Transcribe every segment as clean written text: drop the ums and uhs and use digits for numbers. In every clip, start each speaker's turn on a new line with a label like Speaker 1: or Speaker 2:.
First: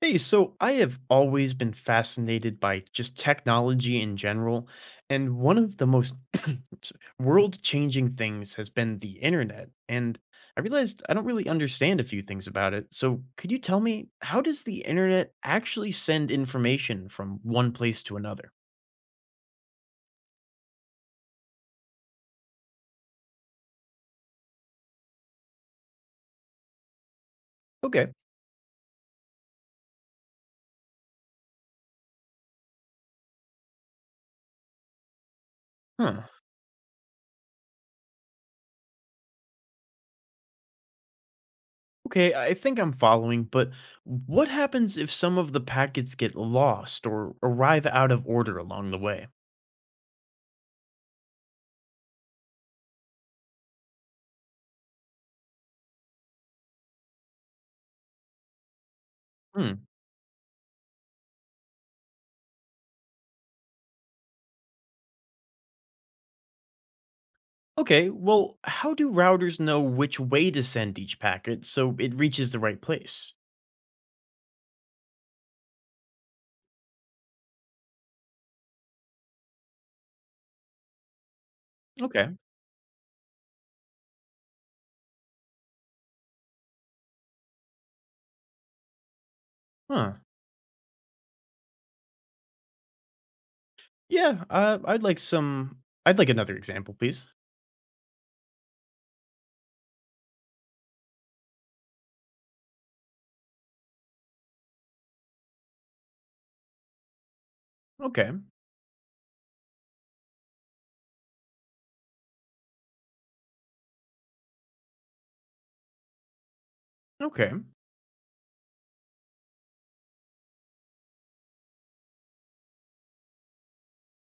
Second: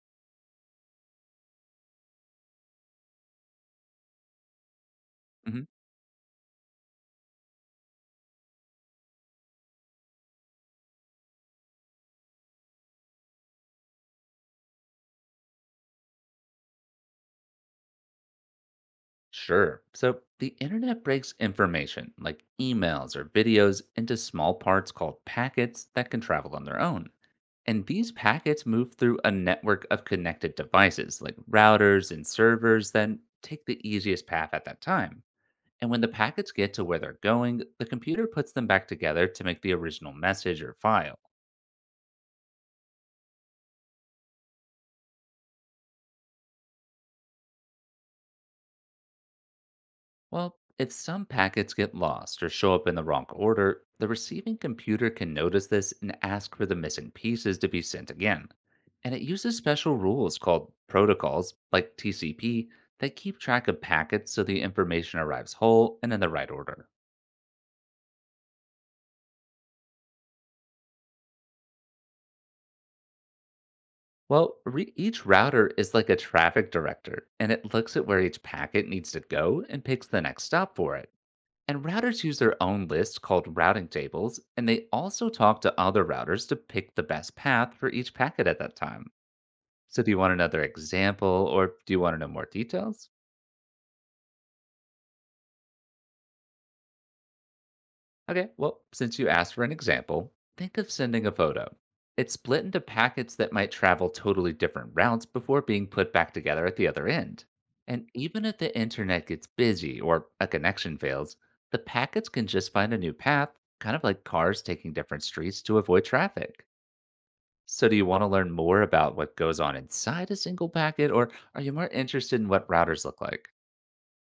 Speaker 1: Hey, so I have always been fascinated by just technology in general, and one
Speaker 2: Mhm.
Speaker 1: of the most world-changing things has been the internet. And I realized I don't really understand a few things about it. So could you tell me, how does the internet actually send information from one place to another?
Speaker 2: Sure. So the internet breaks information like emails or videos into small parts called packets that can travel on their own. And
Speaker 1: Okay.
Speaker 2: these packets move through a network of connected devices like routers and servers that take the easiest path at that time. And when the
Speaker 1: Huh.
Speaker 2: packets get to where they're going, the computer puts them back together to make the original message or file.
Speaker 1: Okay, I think I'm following, but what happens if some of the packets get lost or arrive out of order along the way?
Speaker 2: Well, if some packets get lost or show up in the wrong order, the receiving computer can notice this and ask for the missing pieces to be sent again. And it uses special rules called protocols, like TCP, that keep track of packets so the information arrives whole and in the right order.
Speaker 1: Okay, well, how do routers know which way to send each packet so it reaches the right place?
Speaker 2: Well, each router is like a traffic director, and it looks at where each packet needs to go and picks the next stop for it. And routers
Speaker 1: Okay.
Speaker 2: use their own list called routing tables, and they also talk to other routers to pick the best path for each packet at that time. So, do
Speaker 1: Huh.
Speaker 2: you want another example or do you want to know more details?
Speaker 1: Yeah, I'd like some. I'd like another example, please.
Speaker 2: Okay, well, since you asked for an example, think of sending a photo. It's split into packets that might travel totally different routes before being put back together at the other end. And
Speaker 1: Okay.
Speaker 2: even if the internet gets busy or a connection fails, the packets can just find a new path, kind of like cars taking different streets to avoid traffic.
Speaker 1: Okay.
Speaker 2: So, do you want to learn more about what goes on inside a single packet, or are you more interested in what routers look like?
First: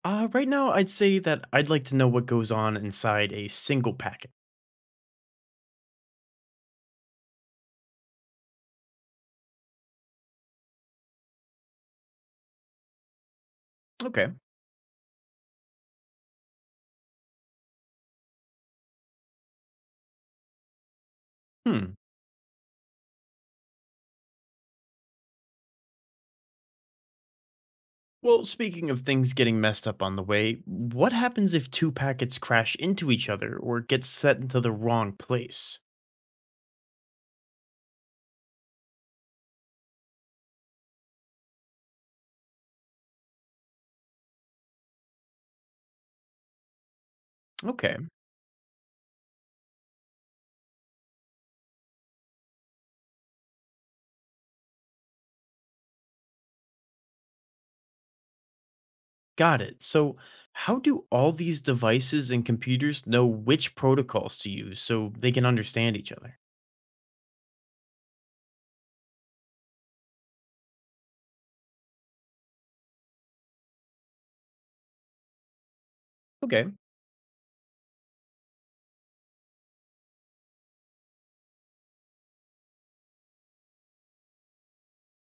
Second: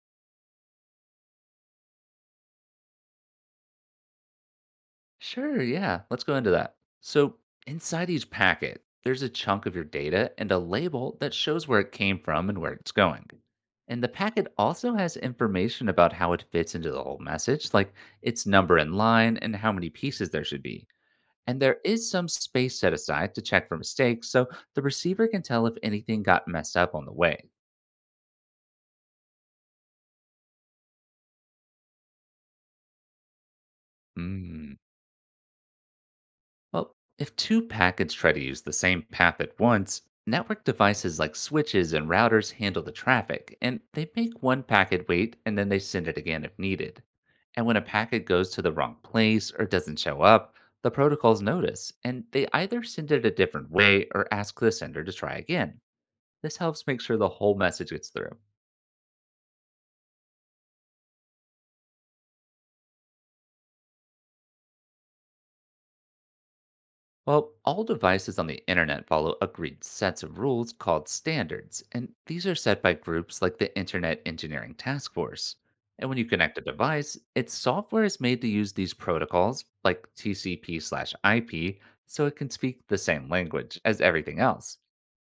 Speaker 1: Right now, I'd say that I'd like to know what goes on inside a single packet.
Speaker 2: Sure, yeah, let's go into that. So, inside each packet, there's a chunk of your data and a label that shows where it came from and where it's going. And the
Speaker 1: Okay.
Speaker 2: packet also has information about how it fits into the whole message, like its number in line and how many pieces there should be. And there
Speaker 1: Hmm.
Speaker 2: is some space set aside to check for mistakes, so the receiver can tell if anything got messed up on the way.
Speaker 1: Well, speaking of things getting messed up on the way, what happens if two packets crash into each other or get set into the
Speaker 2: Mm.
Speaker 1: wrong place?
Speaker 2: Well, if two packets try to use the same path at once, network devices like switches and routers handle the traffic, and they make one packet wait and then they send it again if needed. And when a
Speaker 1: Okay.
Speaker 2: packet goes to the wrong place or doesn't show up, the protocols notice and they either send it a different way or ask the sender to try again. This helps make sure the whole message gets through.
Speaker 1: Got it. So, how do all these devices and computers know which protocols to use so they can understand each other?
Speaker 2: Well, all devices on the internet follow agreed sets of rules called standards, and these are set by groups like the Internet Engineering Task Force. And when you connect a
Speaker 1: Okay.
Speaker 2: device, its software is made to use these protocols, like TCP/IP, so it can speak the same language as everything else.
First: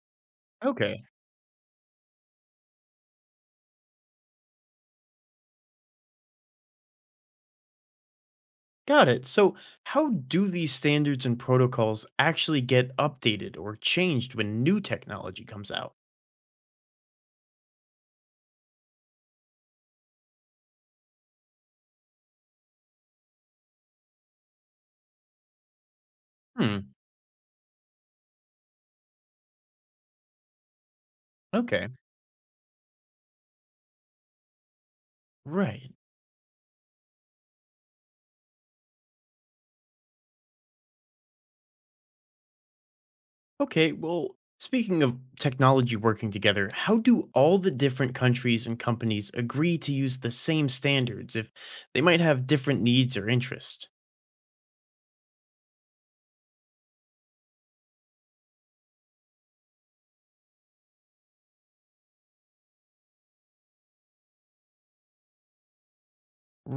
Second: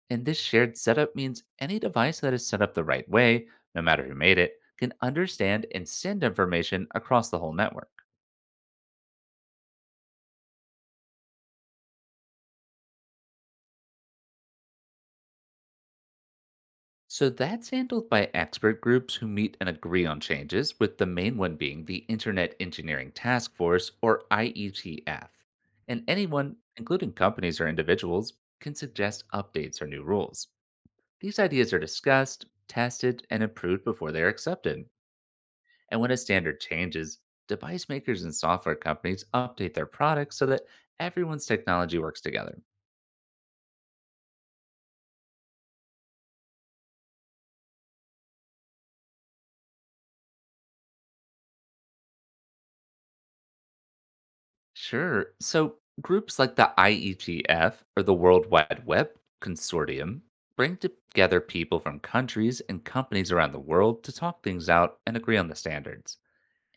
Speaker 2: And this shared
Speaker 1: Okay.
Speaker 2: setup means any device that is set up the right way, no matter who made it, can understand and send information across the whole network.
Speaker 1: Got it. So, how do these standards and protocols actually get updated or changed when new technology comes out?
Speaker 2: So that's handled by expert groups who meet and agree on changes, with the main one being the Internet Engineering Task Force, or IETF. And anyone,
Speaker 1: Hmm.
Speaker 2: including companies or individuals, can suggest updates or new rules. These ideas are
Speaker 1: Okay.
Speaker 2: discussed, tested, and approved before they are accepted.
Speaker 1: Right.
Speaker 2: And when a standard changes, device makers and software companies update their products so that everyone's technology works together.
Speaker 1: Okay. Well, speaking of technology working together, how do all the different countries and companies agree to use the same standards if they might have different needs or interests?
Speaker 2: Sure. So groups like the IEGF or the World Wide Web Consortium bring together people from countries and companies around the world to talk things out and agree on the standards.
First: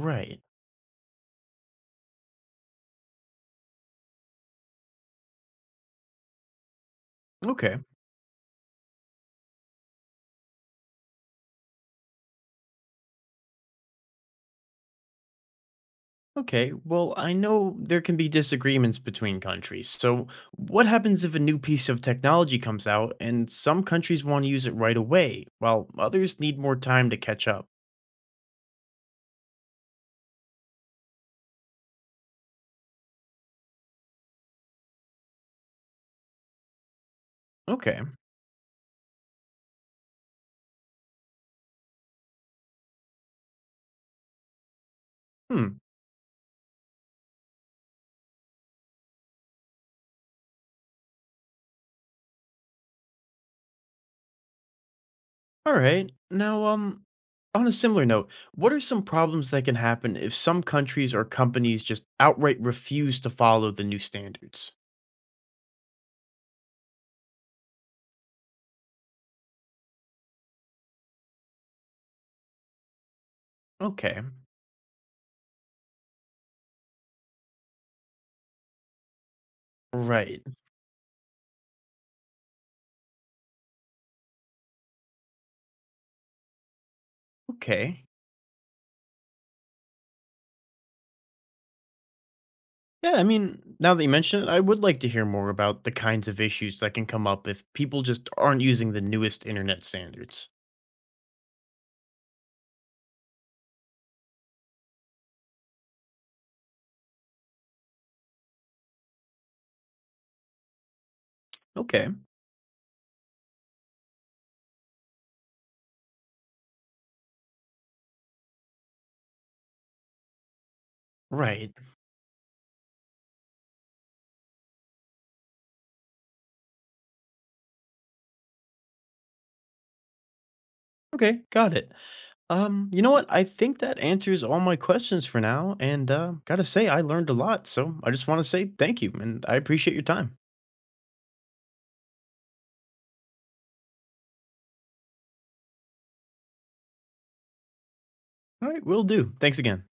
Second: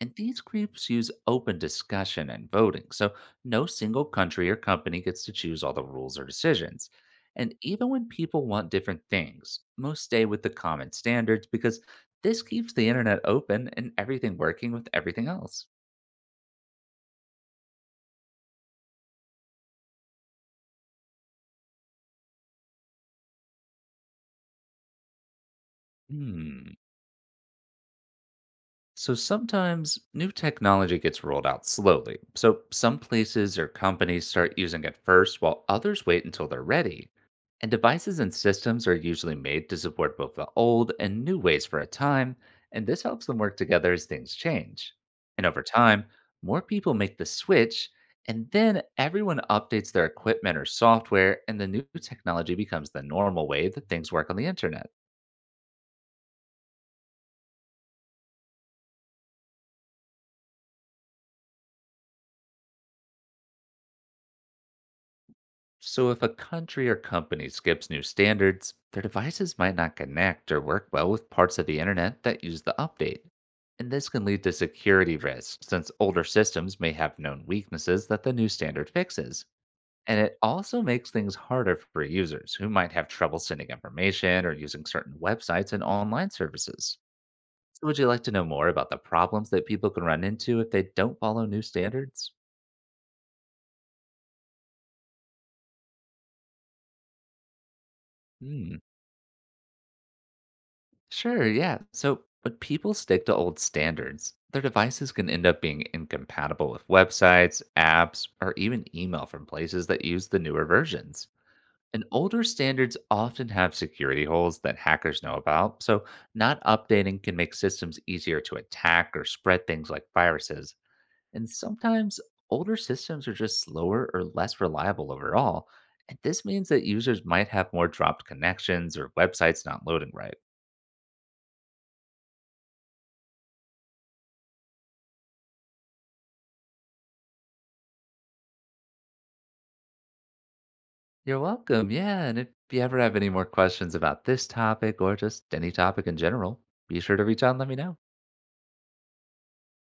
Speaker 2: And these groups use open discussion and voting, so no single country or company gets to choose all the rules or decisions. And
Speaker 1: Okay.
Speaker 2: even when people want different things, most stay with the common standards because this keeps the internet open and everything working with everything else.
Speaker 1: Okay, well, I know there can be disagreements between countries. So, what happens if a new piece of technology comes out and some countries want to use it right away, while others need more
Speaker 2: Hmm.
Speaker 1: time to catch up?
Speaker 2: So sometimes new technology gets rolled out slowly. So some places or companies start using it first while others wait until they're ready. And
Speaker 1: Okay.
Speaker 2: devices and systems are usually made to support both the old and new ways for a time, and this helps them work together as things change. And over
Speaker 1: Hmm.
Speaker 2: time, more people make the switch, and then everyone updates their equipment or software, and the new technology becomes the normal way that things work on the internet.
Speaker 1: All right. Now, on a similar note, what are some problems that can happen if some countries or companies just outright refuse to follow the new standards?
Speaker 2: So, if a country or company skips new standards, their devices might not connect or work well with parts of the internet that use the update. And this
Speaker 1: Okay,
Speaker 2: can lead to security risks, since older systems may have known weaknesses that the new standard fixes. And it
Speaker 1: right.
Speaker 2: also makes things harder for users who might have trouble sending information or using certain websites and online services. So, would
Speaker 1: Okay.
Speaker 2: you like to know more about the problems that people can run into if they don't follow new standards?
Speaker 1: Yeah, I mean, now that you mention it, I would like to hear more about the kinds of issues that can come up if people just aren't
Speaker 2: Hmm.
Speaker 1: using the newest internet standards.
Speaker 2: Sure, yeah. So, but people stick to old standards. Their devices can end up being incompatible with websites, apps, or even email from places that use the newer versions. And
Speaker 1: Okay.
Speaker 2: older standards often have security holes that hackers know about, so not updating can make systems easier to attack or spread things like viruses. And
Speaker 1: Right.
Speaker 2: sometimes older systems are just slower or less reliable overall. And this means that users might have more dropped connections or websites not loading right.
Speaker 1: Okay, got it. You know what? I think that answers all my questions for now, and gotta say, I learned a lot. So I just want to say thank you, and I appreciate your time.
Speaker 2: You're welcome. Yeah. And if you ever have any more questions about this topic or just any topic in general, be sure to reach out and let me know.
Speaker 1: All right, will do. Thanks again.